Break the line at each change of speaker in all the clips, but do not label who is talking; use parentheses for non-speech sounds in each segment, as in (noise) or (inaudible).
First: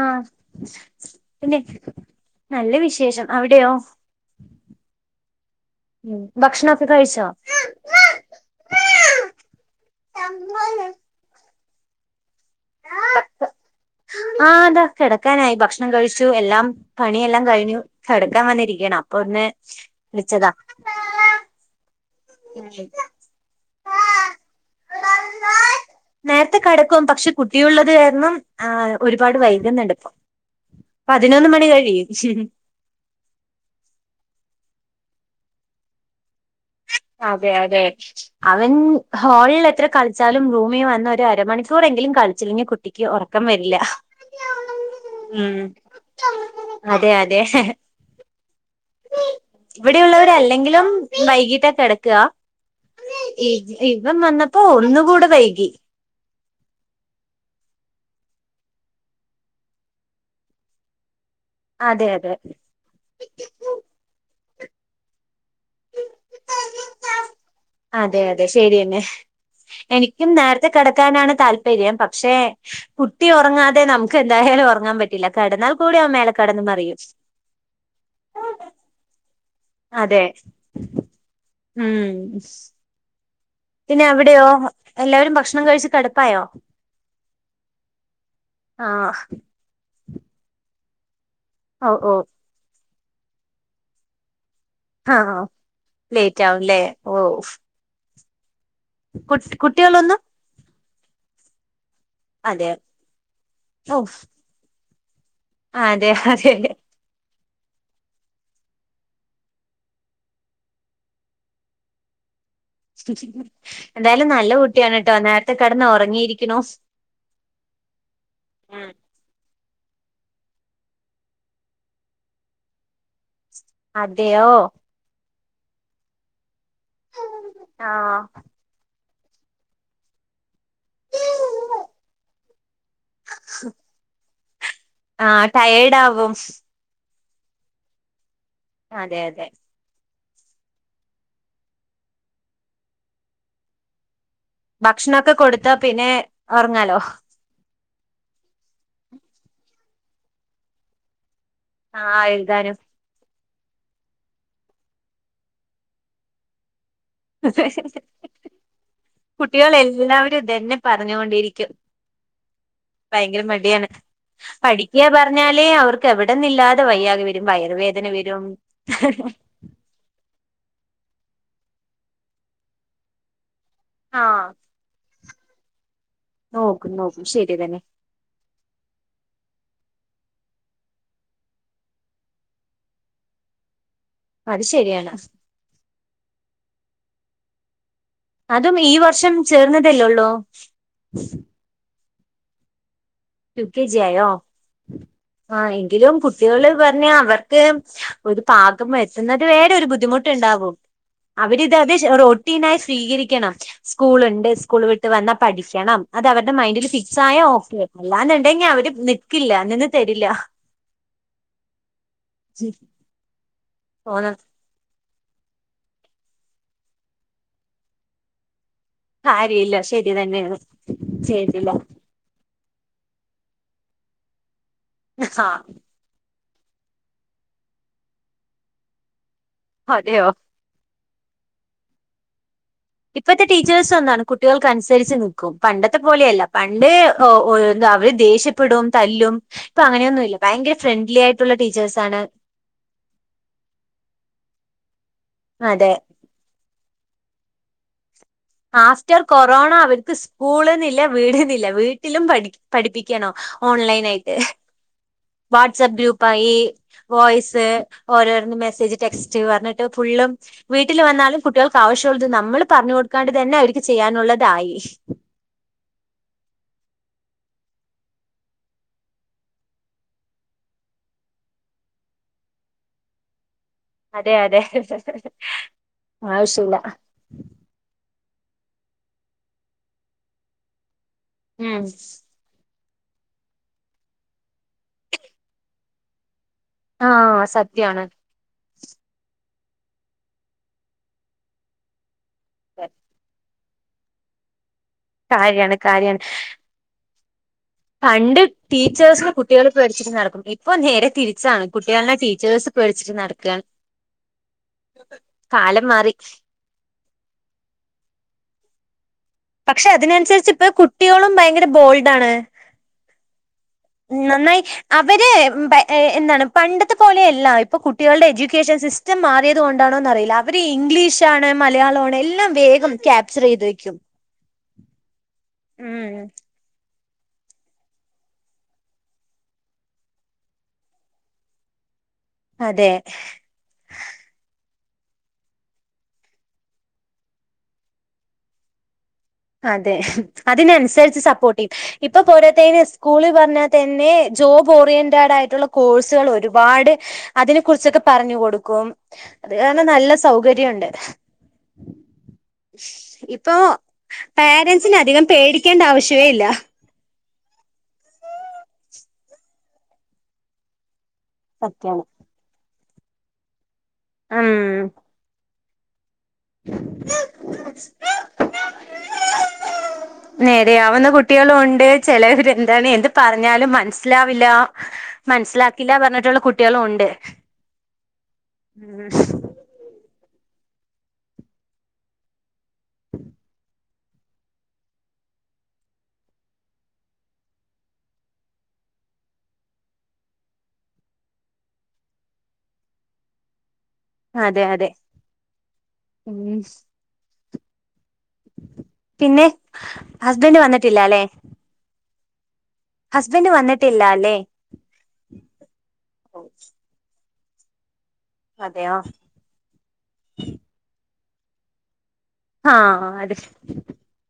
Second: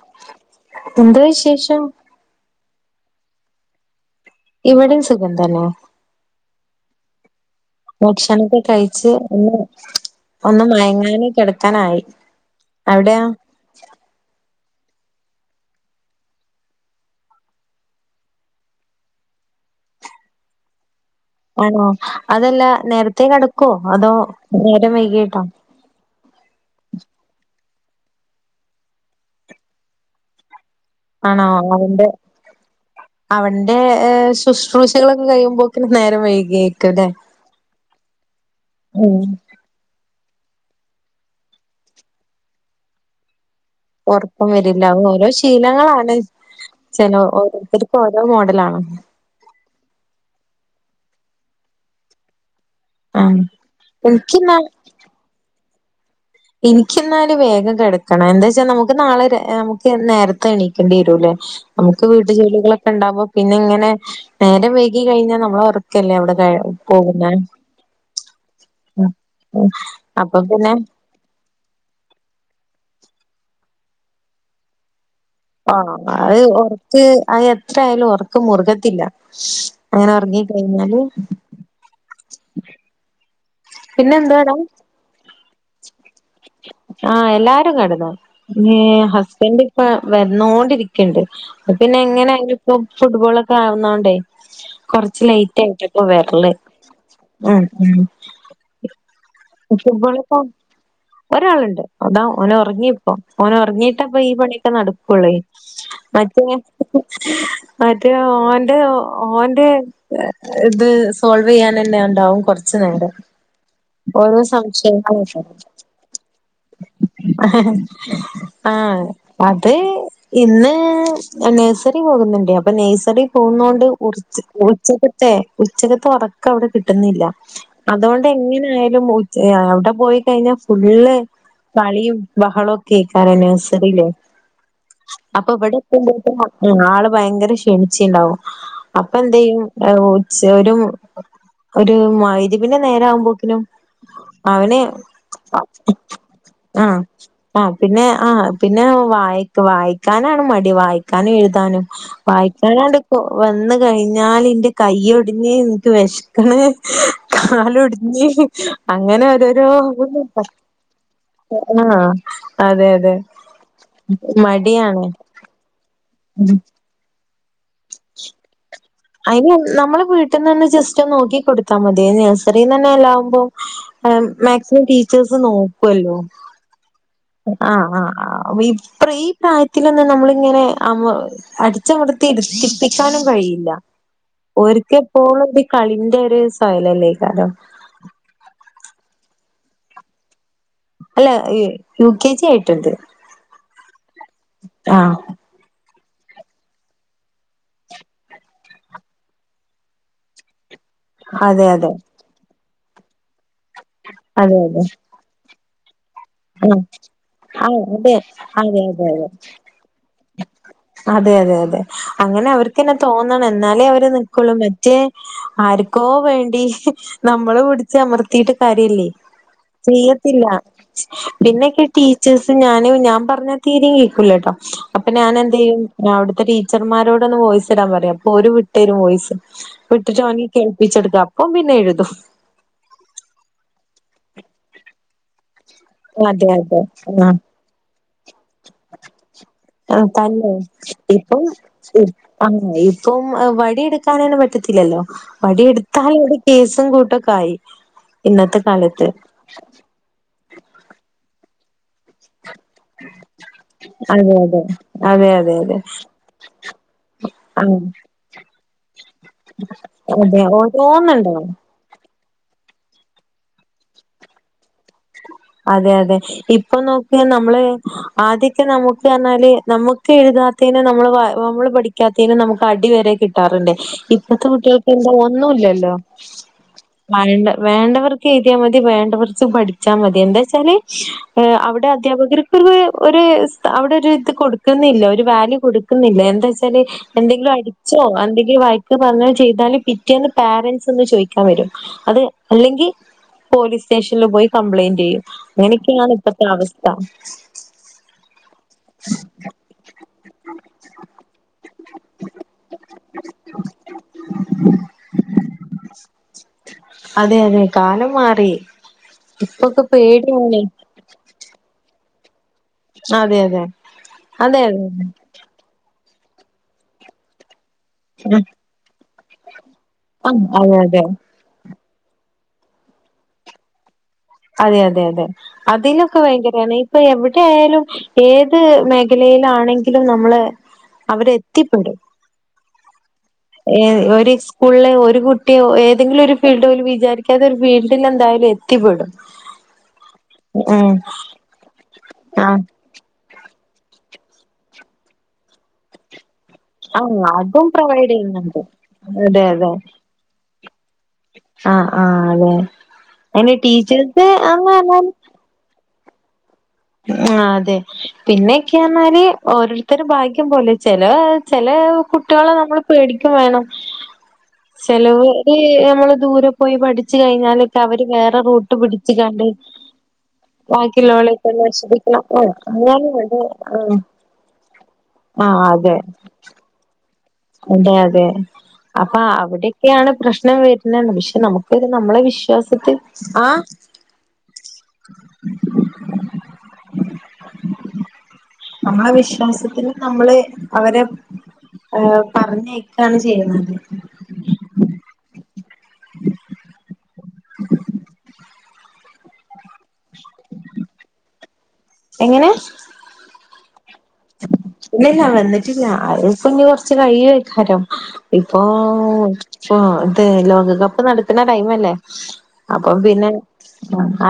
ആഹ്
എന്താ
പിന്നെ
വിശേഷം
നല്ല വിശേഷം അവിടെയോ
ഇവെടിം സുഖം തെന്നെ
ഡ് കഴിച്ചോ?
കഴിച്ച് ഒന്ന് ക്കാനായി അവിടെയൊ?
ആഹ് ഇതാ കെടക്കാനായി ഭക്ഷണം കഴിച്ചു എല്ലാം പണിയെല്ലാം കഴിഞ്ഞു കെടക്കാൻ വന്നിരിക്കാണ് അപ്പൊ ഒ ന്ന് വിളിച്ചെതാ
ആണോ? അത് അല്ല നേരെത്തെ കടക്കോ അതോ നേരം വൈകിട്ടോ
ത്തെ കെടക്കും പക്ഷെ കുട്ടിയുള്ളത് കാരണം ഏഹ് ഒരുപാട് വൈകുന്നുണ്ട് ഇപ്പം
ആണോ അവന്റെ അവന്റെ സുശ് ശ്രൂഷകളൊക്കെ കഴുമ്പോത്തിന് നേരം വൈകെയ്
അതെ അതെ അവൻ
ഉം
ഹോളിൽ എത്ര കള് ച്ചാലും റൂമി വന്ന് ഒര് അരമണിക്കൂറെങ്കിലും കളിച്ചില്ലെങ്കിൽ കുട്ടിക്ക് ഒറക്കം വരി
ഒറക്കം വെരില്ല അത് ഓരോ ശീലങ്ങളാണ്
അതെ
ചിലോ
അതെ
ഓരോര്ത്തെർക്ക് ഓരോ മോഡലാണോ
ഇവിടെയുള്ളവെര് അല്ലെങ്കിലും വൈകിട്ടാ കെടക്കാ
ആ
ഇ ഇവെൻ
എനിക്കിന്നാ
വന്നപ്പോ ഒന്നു കൂടെ വൈകി
ഇൻക്ക് ഇന്നാൽ വേഗം കെടക്കണം എന്താച്ചാ നമുക്ക് നാളെ രെ നമ്മുക്ക് നേര്ത്തെ എണീക്കേണ്ടി വെരുലെ നമുക്ക്
അതെ
വീട്ട്
അതെ
ജോലികളൊക്കെ ഇണ്ടാവുമ്പോ പിന്നെ ഇങ്ങെനെ നേരം വൈകി കഴിഞ്ഞാ നമ്മള ഉറക്കല്ലേ അവിടെ കാ പോകുന്നേ.
അതെ അതെ ശരിയെന്നെ. എനിക്കും
അപ്പൊ
നേരത്തെ
പിന്നെ
കിടക്കാനാണ് താൽ പര്യം. പക്ഷെ കുട്ടി ഉറങ്ങാതെ നമുക്ക് എന്തായാലും ഒറങ്ങാൻ പ
ആണോ അഹ് ഒർക്ക് അഹ് എത്ര ആയാലും ഒറക്കം മുറുകത്തില്ല. ങ്ങനെ
അതെ
ഒർങ്ങി കഴിഞ്ഞാല്
ഉം പിന്നെ അവിടെയോ എല്ലാവരും ഭക്ഷ്
ആഹ് എല്ലാരും കെടന്നു. ഞ്ഞീ
ആഹ്
ഹസ്ബന്റ് ഇപ്പ വന്നോണ്ടിരിക്ണ്ട്. പ
ഓ
പിന്നെ
ഓ
എങ്ങനായാലു പ്പൊ ഫുട്ബോൾ ഒക്കെ ആവുന്നോണ്ടേ കൊറച്ച്
ആഹ്
ലൈറ്റ് ആയിട്ടപ്പ
ലേറ്റ്
വെറ്ല്
ആവുംല്ലേ
ഉം ഉം
കുട്ട് കുട്ട്യേളോന്നും
ഫുട്ബോളിപ്പോ ഒരാളുണ്ട്. അതാ ഓനൊ
അതെ
ഒറങ്ങിപ്പോ ഓനൊ
ഓ
ഒറങ്ങിട്ടപ്പ ഈ പണിയൊക്കെ നട ക്കൊള്ളേ
അതെ
(inaudible)
അതെ
മറ്റേ ഓന്റെ ഓന്റെ ഇത് സോൾവ് ചെയ്യാൻ തന്നെ ഉണ്ടാവും കുറച്ച് നേരം
എന്തായാലും
ഓരോ
നല്ല കുട്ടിയാണ്
സംശയം
ട്ടോ നേരത്തെ കിടന്ന് ഉറങ്ങിയിരിക്കണു
ആ ആഹ് അ അ ഇന്ന് നഴ്സറി പോകുന്നുണ്ട് അപ്പൊ നഴ്സറി പോകന്നണ്ട്
അതെയോ
ഉച്ചകത്തെ ഉച്ചകത്ത് ഉറക്ക അവിടെ കിട്ടുന്നില്ല
ആഹ്
അതുകൊണ്ട് എങ്ങനെ ആയാലും അടെ പോയി കഴിഞ്ഞാൽ ഫുള്ള് കളിയും ബഹളവും ഒക്കെ കേൾക്കാം നഴ്സറിയിലേ (inaudible)
ആഹ് ടയേർഡ് ആവും
(inaudible) ഭയങ്കര ക്ഷണിച്ചി ഉണ്ടാവും അപ്പൊ
അതെ
എന്ത
അതെ
ചെയ്യും ഒരു ഒരു മഗ്‌രിബിന്റെ നേരാവുമ്പോക്കിനും അവന്
ഭക്ഷണൊക്കെ കൊടുത്താ പിന്നെ ഉറങ്ങാലോ
ആഹ് ആഹ് പിന്നെ ആഹ പിന്നെ വ വായിക്കാനാണ് മടി വായിക്കാനും എഴു.. എഴുതാനും
ആഹ് എഴുതാനും
വായിക്കാനാണ്ട വന്ന കഴിഞ്ഞാൽ എന്റെ കയൊടിഞ്ഞ് നിനിക്ക് വിശക്കണ കാല്‌ ഒടിഞ്ഞ അങ്ങനെ ഒരോരോ
കുട്ടികൾ എല്ലാവരും ഇതന്നെ പറഞ്ഞുകൊണ്ടിരിക്കും
ആഹ അതെ അതെ
ഭയങ്കര മടിയാണ്
മടിയാണ്
പഠിക്കുക പറഞ്ഞാലേ അവർക്ക് എവിടന്നില്ലാതെ വയ്യാകെ വരും വയറുവേദന വരും
അതിന് നമ്മള് വീട്ടിൽന്ന് തന്നന്ന് ജസ്റ്റ് നോക്കി കൊടുത്താ മതി നഴ്റിന്ന് തന്നെ എല്ലാാവുമ്പോം
ആഹ്
മാക്സിമം ടീച്ചേഴസ് നോ ല്ലോ
നോക്കും നോക്കും ശരി
ആ
തന്നെ
പ്രായത്തി ത്തിൊന്ന് നമ്മളിങ്ങനെ ആ അടിച്ചമർത്തി രുത്തിപ്പിക്കാനും കഴിയില്ല
അത്
ഒരിക്ക
ശരിയാണ്
എപ്പോും ഒരു കളിറെ ഒരു സ്യലല്ലേ കാരണം
അതും ഈ വർഷം ചേർന്നതല്ലോള്ളോ
അല്ല യു കെ ജി ആയിട്ടുണ്ട്
കെ ജി ആയോ
ആഹ്
ആ എങ്കിലും കുട്ടികള് പറഞ്ഞ അവർക്ക് ഒരു പാകം എത്തുന്നത് വേറെ ഒരു ബുദ്ധിമുട്ട്ുണ്ടാവും
അതെ അതെ
അവരിതത് റൊട്ടീനായി സ്വീകരിക്കണം സ്കൂളുണ്ട്
അതെ അതെ
സ്കൂൾ വിട്ട് വന്ന പഠിക്കണം അത് അവരുടെ
ആഹ്
മൈൻഡ ഫിക്സ്ായയ ഓക്കെ
ആഹ് അതെ
അല്ലാന്നുണ്ടെങ്കി
അതെ
അവര്
അതെ അതെ
നക്കില്ല നിന്ന് തരില്ല
അതെ അതെ അതെ അങ്ങനെ അവർക്ക്ന്നെ തോന്നണം എന്നാലേ അവര്
പോന്ന
നൽക്കുള്ളൂ മറ്റേ ആർക്കോ വേണ്ടി നമ്മള് പിടിച്ച് അമർത്തിയിട്ട് കരില്ലേ
കാര്യല്ല ശരി
ചെയ്യത്തില്ല
തന്നെയാണ് ചെയ്തില്ല
പിന്നൊക്കെ ടീച്ചേഴ്സ് ഞാൻ ഞാൻ പറഞ്ഞാ തീരയും കേൾക്കല കേട്ടോ അപ്പൊ ഞാൻ എന്ത
ആഹ്
ചെയ്യും അവിടുത്തെ ടീച്ചർമാരോടൊന്ന് വോയിസ് ഇടാൻ പറയാം അപ്പൊ ഒരു വിട്ടേരും വോയിസ്
അതെയോ
വിട്ടിട്ടോങ്ങി കേൾപ്പിച്ചടുക്ക അപ്പൊ പിന്നെ എഴുതും
ഇപ്പഴത്തെ ടീച്ചേഴ്സ് ഒന്നാണ് കുട്ടികൾക്ക് അനുസരിച്ച് നൽക്കും പണ്ടത്തെ പോലെയല്ല
അതെ അതെ
പണ്ട്
ആഹ്
അവര് ദേഷ്യപ്പെടും തല്ലും ഇപ്പൊ
ആഹ്
അങ്ങനെയൊന്നുംല്ല
തന്നെ
ഭയങ്കര ഫ്രണ്ട്ലി
ഇപ്പം
ആയിട്ടുള്ള ടീച്ചേഴ്സാണ്
ആ ഇപ്പം വഴിയ എടുക്കാനാണ് പറ്റ ത്തില്ലല്ലോ വടിയ
അതെ
എടുത്താാല അത് കേസും കൂട്ടൊക്കെ ആയി ഇന്നത്തെ കാലത്ത്
ആഫ്റ്റർ കൊറോണ അവർക്ക് സ്കൂളന്നില്ല വീടന്നില്ല വീ ുംഠ പഠിപ്പിക്കണോ ഓൺലൈൻ
അതെ
ആയിട്ട്
അതെ അതെ അതെ അതെ
വാട്സ്ആപ്പ് ഗ്രൂപ്പായി വോയ്സ്
ആഹ്
ഓരോരുന്ന് മെസ്സേജ് ടെക്സ്റ്റ് പറഞ്ഞിട്ട് ഫു
അതെ
വീട്ടിൽ വന്നാലും
ഓരോന്നുണ്ടാവും
കുട്ടികൾക്ക് ആവശ്യ ത് നമ്മൾ പറഞ്ഞു കൊടുക്കാണ്ട് തന്നെ അവർക്ക് ചെയ്യാനുള്ളതായി
അതെ അതെ ഇപ്പൊ നോക്കുക നമ്മള് ആദ്യൊക്കെ നമുക്ക് പറഞ്ഞാല് നമുക്ക് എഴുതാത്ത നമ്മള് നമ്മള് പഠിക്കാത്തേനും നമുക്ക് അടി വരെ കിട്ടാറുണ്ട്
അതെ
ഇപ്പത്തെ
അതെ
കുട്ടികൾക്ക് എന്താ ഒന്നുമല്ലല്ലോ
ആവശ്യല്ല
വേണ്ട വേണ്ടവർക്ക് എഴുതിയാൽ മതി വേണ്ട കുറച്ച് പഠിച്ചാൽ മതി എന്താ വെച്ചാല്
ഉം
അവിടെ അധ്യാപകർക്ക് ഒരു ഒരു അവിടെ ഒരു ഇത് കൊടുക്കുന്നില്ല ഒരു വാല്യൂ കൊടുക്കുന്നില്ല എന്താ െ
ആഹ്
എന്തെങ്കിലും അടിച്ചോ
സത്യാണ്
എന്തെങ്കിലും വയക്ക പറഞ്ഞ ചെയ്താലും പിറ്റേന്ന് പാരന്റ്സ് ഒന്ന് ചോദിക്കാൻ വരും അത് അല്ലെങ്കിൽ പോലീസ് സ്റ്റേഷനിൽ പോയി കംപ്ലൈയിന്റ് ചെയ്യും
കാര്യാണ്
അങ്ങനെയൊക്കെയാണ്
കാര്യാണ്
ഇപ്പോത്തെ അവസ്ഥ
പണ്ട് ടീച്ചേഴ്സ്ന് കുട്ടികൾ പേഠിച്ചിട്ട് നടക്കും ഇപ്പൊ നേരെ തിരിച്ചാണ്. കുട്ടികളനെ ടീച്ചേഴ്സ് പേടിച്ചിട്ട് നടക്ക കാലം മാറി
അതെ അതെ കാലം മാറി. ഇപ്പൊക്കെ
പക്ഷെ അതിനനുസരിച്ച
പേടിയാണ്
ഇപ്പ കുട്ടികളും ഭയങ്കര ബോൾഡാണ്.
അതെ അതെ
നന്നായി
അതെ അതെ
അവര് എന്താണ് പണ്ടത്തെ പോലെയല്ല. അപ്പൊ കുട്ടികളുടെ എഡ്യൂക്കേഷൻ സിസ്റ്റം മാറിയത് കൊണ്ടാണോന്ന് അറിയില്ല
അതെ
അവര്
അതെ അതെ
ഇംഗ്ലീഷാണ്. മലയാള എല്ലാം വേഗം ക്യാപ്ചർ ചെയ്ത് വയ്ക്കും.
അതെ അതെ അതെ അതിലൊക്കെ ഭയങ്കരാണ്. ഇപ്പൊ എവിടെ ആയാലും ഏത് മേഖലയിലാണെങ്കിലും നമ്മള് അവര് എത്തിപ്പെടും.
അതെ
(unintelligible) ഒരു കുട്ടിയോ ഏതെങ്കിലും ഒരു ഫീൽഡ് പോലും വിചാരിക്കാതെ ഒരു ഫീൽഡിൽ എന്തായാലും എത്തിപ്പെടും
അതെ
ഉം
അതിനനുസരിച്ച് സപ്പോർട്ട് യ്യും ഇപ്പൊ
ആഹ്
പോരത്തന് സ്കൂളി പർഞ്ഞാ തെന്നെ ജോബ് ഓറിയന്റഡായിട്ടുള്ള കോഴ്സുകൾ ഒരു ഒരുപാട്
ആഹ്
അതിനെ
അതും
കുറിച്ചൊക്കെ
പ്രൊവൈഡ്
പറഞ്ഞു
ചെയ്യുന്നുണ്ട്.
കൊടുക്കും. അത് കാരണം നല്ല സൗകര്
ആ ആ അതെ അയിന് ടീച്ചേർസ്
പേരൻസ്നധികം പേടിക്കേണ്ട ആവശ്യവേ ഇല്ല.
ആ അതെ പിന്നെക്കെയഞാല് ഓരോരുത്തരെ ഭാഗ്യം പോലെ ചെല് ലേ ചെലേ
സത്യാണ്
കുട്ട്യാളെ നമ്മൾ പേടിക്കും വേണം ചെലോര് ഞമ്മള് ദൂരെ പോയി പഠിച്ച് കഴിഞ്ഞാലൊക്കെ അവര് വേറെ റൂട്ട് പിടിച്ച്കാണ്ട്
നേരെയാവുന്ന കുട്ടിയ
ബാക്കിയുള്ളോലെയൊക്കെ
ളുണ്ട്
നശിപ്പിക്കണം
ചെലേവര്
ഓഹ്
എന്താണ് എന്ത്
അങ്ങനെ അത്
പറഞ്ഞാലും
ആഹ്
മനസിലാവില്ല
ആഹ്
മനസിലാക്കില്ല
അതെ
പറഞ്ഞിട്ട്ള്ള കുട്ട്യാളും ഒണ്ട്.
അതെ അതെ അപ്പൊ അവിടൊക്കെയാ പ്രശ്നം വരുന്നാണ് പക്ഷെ നമുക്കൊരു നമ്മളെ വിശ്വാസത്തിൽ ആ നമ്മളെ വിശ്വാസത്തിന് നമ്മള് അവരെ പറഞ്ഞക്കാണ് ചെയ്യുന്നത്.
അതെ അതെ മ്മ് പിന്നെ ഹസ്ബൻഡ് വന്നിട്ടില്ലാലെ
എങ്ങനെ
അല്ലേ
ഇല്ല ഇല്ല വന്നിട്ടില്ല അത്പ്പഞ് കൊർച്ച് കഴിയുയേക്കാരം ഇപ്പോ
അതെയോ
ഇപ്പ ഇത് ലോകകപ്പ് നടക്ണ ടൈമല്ലേ അപ്പം
ആഹ്
പിന്നെ
അതെ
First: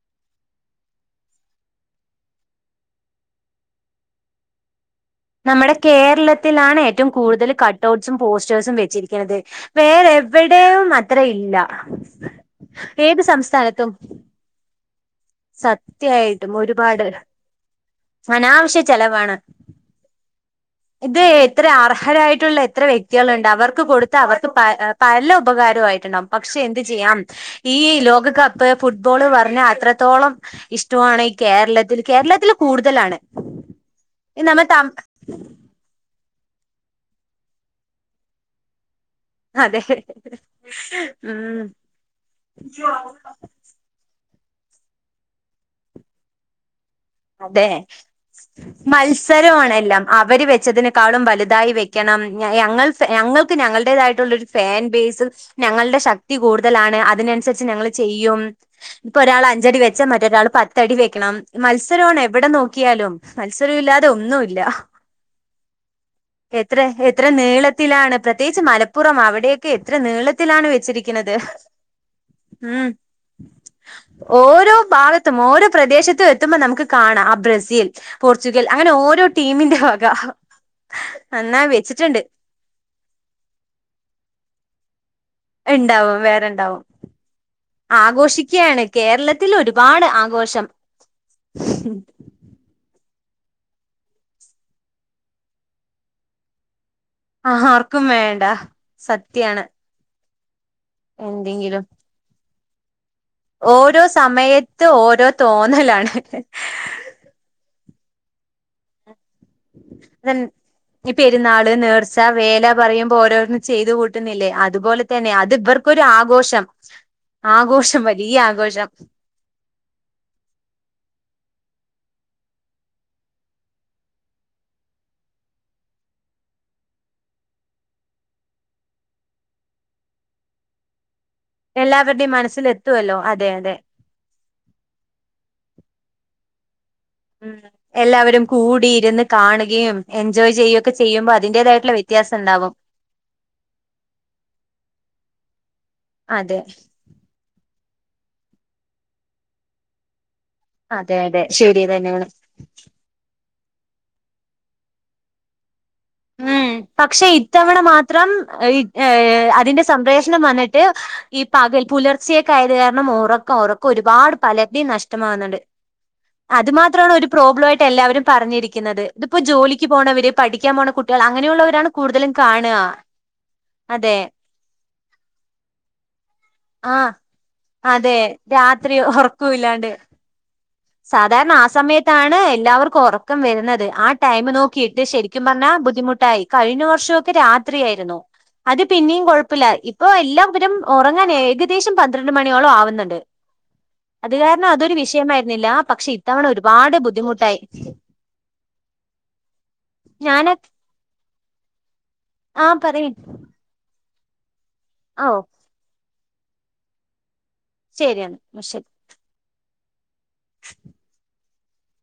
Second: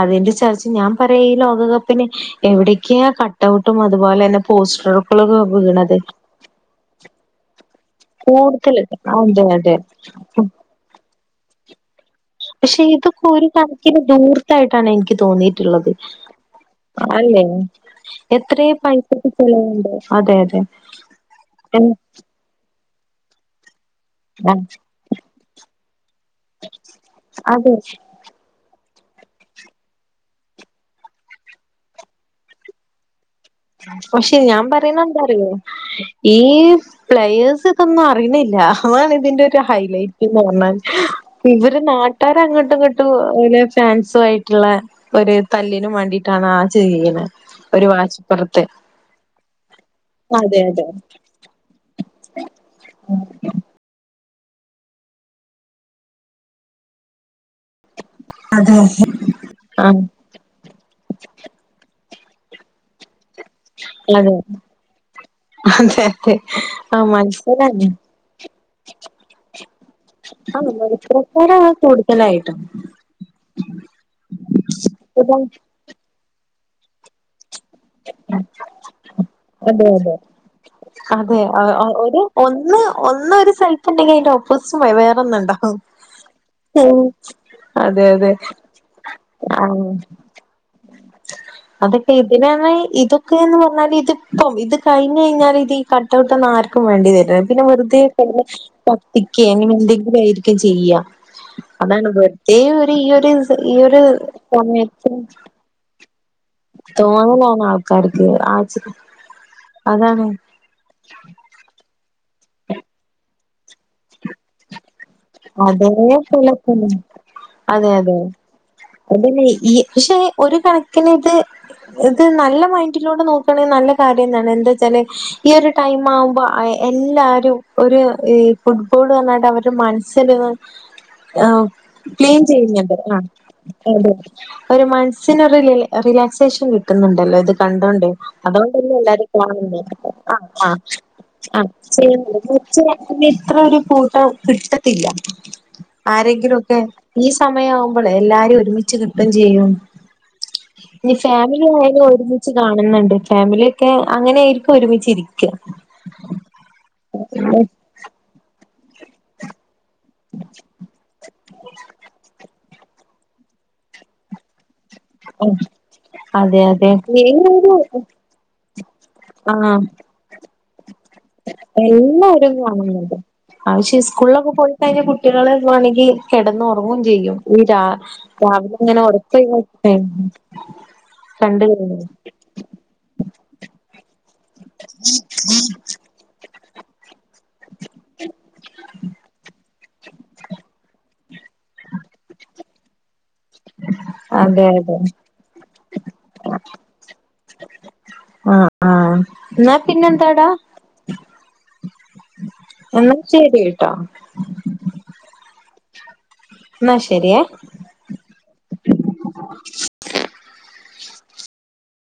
അതിന്റെ ച് വിചാരിച് ഞാൻ പറയാ ഈ ലോകകപ്പിന് എവിടൊക്കെയ കട്ടഔട്ടും അതുപോലെ തന്നെ പോസ്റ്ററും
നമ്മടെ കേരളത്തിലാണ് ഏറ്റവും കൂടുതൽ കട് കട്ടൗട്സും പോസ്റ്റേഴ്സും
കൂടുതൽ
വെച്ചിരിക്കുന്നത്
അതെ അതെ
വേറെ എവിടെയും അത്ര ഇല്ല.
പക്ഷെ
ഏത്
ഇതൊക്കെ ഒരു
സംസ്ഥാനത്തും
കണക്കിന് ദൂർത്തായിട്ടാണ് എനിക്ക് തോന്നീട്ട്ള്ളത്.
സത്യായിട്ടും ഒരുപാട്
അല്ലെ എത്രേ
അനാവശ്യ
പൈസക്ക്
ചെലവാണ്
ചെലവുണ്ട് അതെ അതെ.
ഇത് എത്ര അർഹരായിട്ടുള്ള എത്ര വ്യക്തികള്ണ്ട് അവർ ക്ക് കൊടുത്ത അവർക്ക് പല ഉപകാരൊ ആയിട്ടുണ്ടകും പക്ഷെ എന്ത് ചെയ്യാം
അതെ
ഈ ലോകകപ്പ് ഫുട്ബോള് പറഞ്ഞ അത്രത്തോളം ഇഷ്ടവാണ് ഈ കേരളത്തിൽ കേരളത്തിൽ കൂടുതലാണ്.
പക്ഷെ
നമ്മ
ഞാൻ
ത
പറയുന്ന എന്താറിയോ ഈ പ്ലയേഴസ് ഇതൊന്നും അറിണില്ല അതാണ് ഇതിന്റെ ഒരു
അതെ
ഹൈലൈറ്റ്ന്ന് പറഞ്ഞാല്
ഉം
ഇവര് നാട്ടാരങ്ങട്ടും ഇങ്ങട്ടും ഓലെ ഫാൻ ഫൻസു ആയിട്ട്ള്ള ഒരു തല്ലിനും വേണ്ടിട്ടാണ് ആ ചെയ്യാണെ ഒരു വാ
മത്സരൊവാണെല്ലാം അവര്
അതെ അതെ
വെച്ചതിനെക്കാളും വലുതായി വെക്കണം ഞയ ഞങ്ങൾ ഞങ്ങക്ക് ഞങ്ങളടേതായിട്ടുള്ളൊരു ഫാൻ ബേസ് ഞങ്ങളുടെ ശക്തി കൂടുതലാണ് അതിനനുസര് ച് ഞങ്ങള് ചെയ്യും ഇത്പ്പോ ഒരാളഞ്ചടി
ആഹ്
വെച്ചാ മറ്റൊരാൾ പത്തടി വെക്കണം മത്സ് മത്സരവാണ് എവടെ നോക്കിയാലും മത്സരംവില്ലാതെ
അതെ അതെ
ഒന്നുവില്ല
അതെ
എത്ര
ആഹ്
എത്ര
മത്സരാണ്
നീളത്തിലാണ് പ്രത്യേകിച്ച് മലപ്പുറം അവിടെയൊക്കെ എത്ര നീളത് ത്തിലാണ്
ആഹ്
വെച്ചിരിക്കുന്നത്
മത്സരക്കാരാണ് കൂടുതലായിട്ടും
മ്മ് ഓരോ ഭാഗത്തും
ഇപ്പൊ
ഓരോ പ്രദേശത്തും എത്തുമ്പോ നമുക്ക് കാണാം ആ ബ്രെസ് ൽ പോർച്ചുഗൽ അങ്ങനെ ഓരോ ടീമിന്റെ
അതെ
വക
അതെ അതെ
നന്നായി
ഒരു
വെച്ചിട്ടുണ്ട്
ഒന്ന് ഒന്നൊരു സ്ഥലത്ത് ഇണ്ടെങ്കിൽ അയിന്റെ ഓപ്പോസിറ്റ് വേറ് റൊന്നും ഉണ്ടാകും
ഇണ്ടാവും വേറെണ്ടാവും
ഉം അതെ അതെ
ആഘോഷിക്കയാണ് കേരളത്തിൽ
ആഹ്
ഒരുപാട് ആഘോഷം
അതൊക്കെ ഇതിന ഇതൊക്കെന്ന് പറഞ്ഞാല് ഇതിപ്പം ഇത് കഴിഞ്ഞഞ് കഴിഞ്ഞാല് ഇത് ഈ കട്ടഔട്ട് ആ വേണ്ടി വെരൂല പിന്നെ വെറതെ
ആർക്കും വേണ്ട
കയിഞാ കത്തിക്കേ
സത്യാണ്
അങ്ങനെ എന്തെങ്കിലും ഒക്കെ ചെയ്യാ
എന്തെങ്കിലും
അതാണ് വെർതേ ഈ ഒരു ഈ ഒരു
ഓരോ
സമയത്ത്
ഓരോ തോന്നലാണ്
തോന്നലാണ് ആൾക്കാർക്ക് ആ
തൻ ഈ പെരുന്നാള് നേർച്ച വേല പറയുമ്പോ ഓരോന്നും ചെയ്ത് കൂട്ടുന്നില്ലേ അതുപോലെ തന്നെ അത് ഇവർക്കൊരു
അതേപോലെ
ആഘോഷം
തന്നെ അതെ
ആഘോഷം
അതെ
വലിയ ആഘോഷം
അതെന്യയ് ഈ പക്ഷെ ഒരു കണക്കിന് ഇത് ഇത് നല്ല മൈൻഡിലൂടെ നോക്കണേ നല്ല കാര്യംതന്നെ എന്താ വെച്ചാല് ഈ ഒരു ടൈം ആവുമ്പോ എല്ലാരും ഒരു ഈ ഫുട്ബോള്ന്ന് പറഞ്ഞാണ്ട് അവരുടെ മനസ്സിൽ ആ
എല്ലാവരുടെയും
ക്ലീൻ ചെയ്യുന്നുണ്ട്
മനസ്സിലെത്തുവല്ലോ
ആ
അതെ
അതെ ഒരു മനുഷ്യനറിലേ റിലാക്സേഷൻ കി ന്നുണ്ടല്ലോ ഇത്
ഉം
കണ്ടൊണ്ട്
എല്ലാവരും
അതോണ്ടന്നെ
കൂടിയിരുന്ന്
എല്ലാരും കാണ
കാണുകയും
ആ
എൻജോയ്
ആ
ചെയ്യുകയൊക്കെ ചെയ്യുമ്പോ
ആ
അതിന്റേതായിട്ടുള്ള വ്യത്യാസം ഉണ്ടാവും
ചെയച്ച അ ഇത്രൊ ഒരു കൂട്ടം കിട്ടത്തി
അതെ
ആരെങ്കിലൊക്കെ ഈ സ യാവുമ്പോളെ എല്ലാരും ഒരുമിച്ച് കിട്ടും ചെയ്യും ഇനി
അതെ അതെ
ഫാമിലി
ശരി
ആയാലും
തന്നെയാണ്
ഒരുമിച്ച് കാണുന്നുണ്ട് ഫാമിലി എ അങ്ങനായിരിക്കും ഒരുമിച്ചിരിക്ക
ഉം പക്ഷെ ഇത്തവണ മാത്രം ഇ എം അതിന്റെ സംപ്രേഷണം വന്നിട്ട് ഈ പക പുലർച്ചെയായത് കാര കണം ഉറക്കം ഉറക്കം ഒരുപാട് പലരുടെയും നഷ്ടമാകുന്നുണ്ട്
അതെ
അത്
അതെ
മാത്രമാണ് ഒരു പ്രോബ്ലം
വേറൊരു
ആയിട്ട് എല്ലാവരും പറഞ്ഞിരിക്കുന്നത് ഇതിപ്പോ ജോലിക്ക് പോണവര് പഠി
എല്ലാരും കാണുന്ന്ണ്ട് ആ ഷെ
അതെ
സ്കൂളിലൊക്കെ പോയിട്ടഴിഞ്ഞ കുട്ടികളെ വേണങ്കിൽ കിടന്ന്
ആ
ഉറങ്ങയും ചെയ്യും ഈ രാ
അതെ രാത്രി
അവനങ്ങനെ
ഉറക്കമില്ലാണ്ട്
ഉറക്കൊഴിഞ്ഞിട്ടേ
സാധാരണ ആ സമയത്താണ് എല്ലാവർക്കും ഉറക്കം വരുന്നത് ആ ടൈം നോക്കിയിട്ട് ശരിക്കും പറഞ്ഞാൽ ബുദ്ധിമുട്ടായി കഴിഞ്ഞ വർഷൊക്കെ രാത്രിയായിരുന്നു അത് പിന്നെയും കൊഴപ്പല്ല ഇപ്പൊ എല്ലാരും ഉറങ്ങാൻ ഏകദേശം പന്ത്രണ്ട് മണിയോളം ആവുന്നുണ്ട് അത്
അതെ
കാരണം അതൊരു
അതെ
വിഷയംമായി ല്ലാ പക്ഷെ ഇത്തവണ ഒരുപാട് ബുദ്ധിമുട്ടായി
അത്തട
ഞാന ആ
എന്നാൽ ശരി ട്ടോ
ആ ഓ
ന്നാ ശെരിയെ
ശെരിയാണ് മ ശെരി
ഏ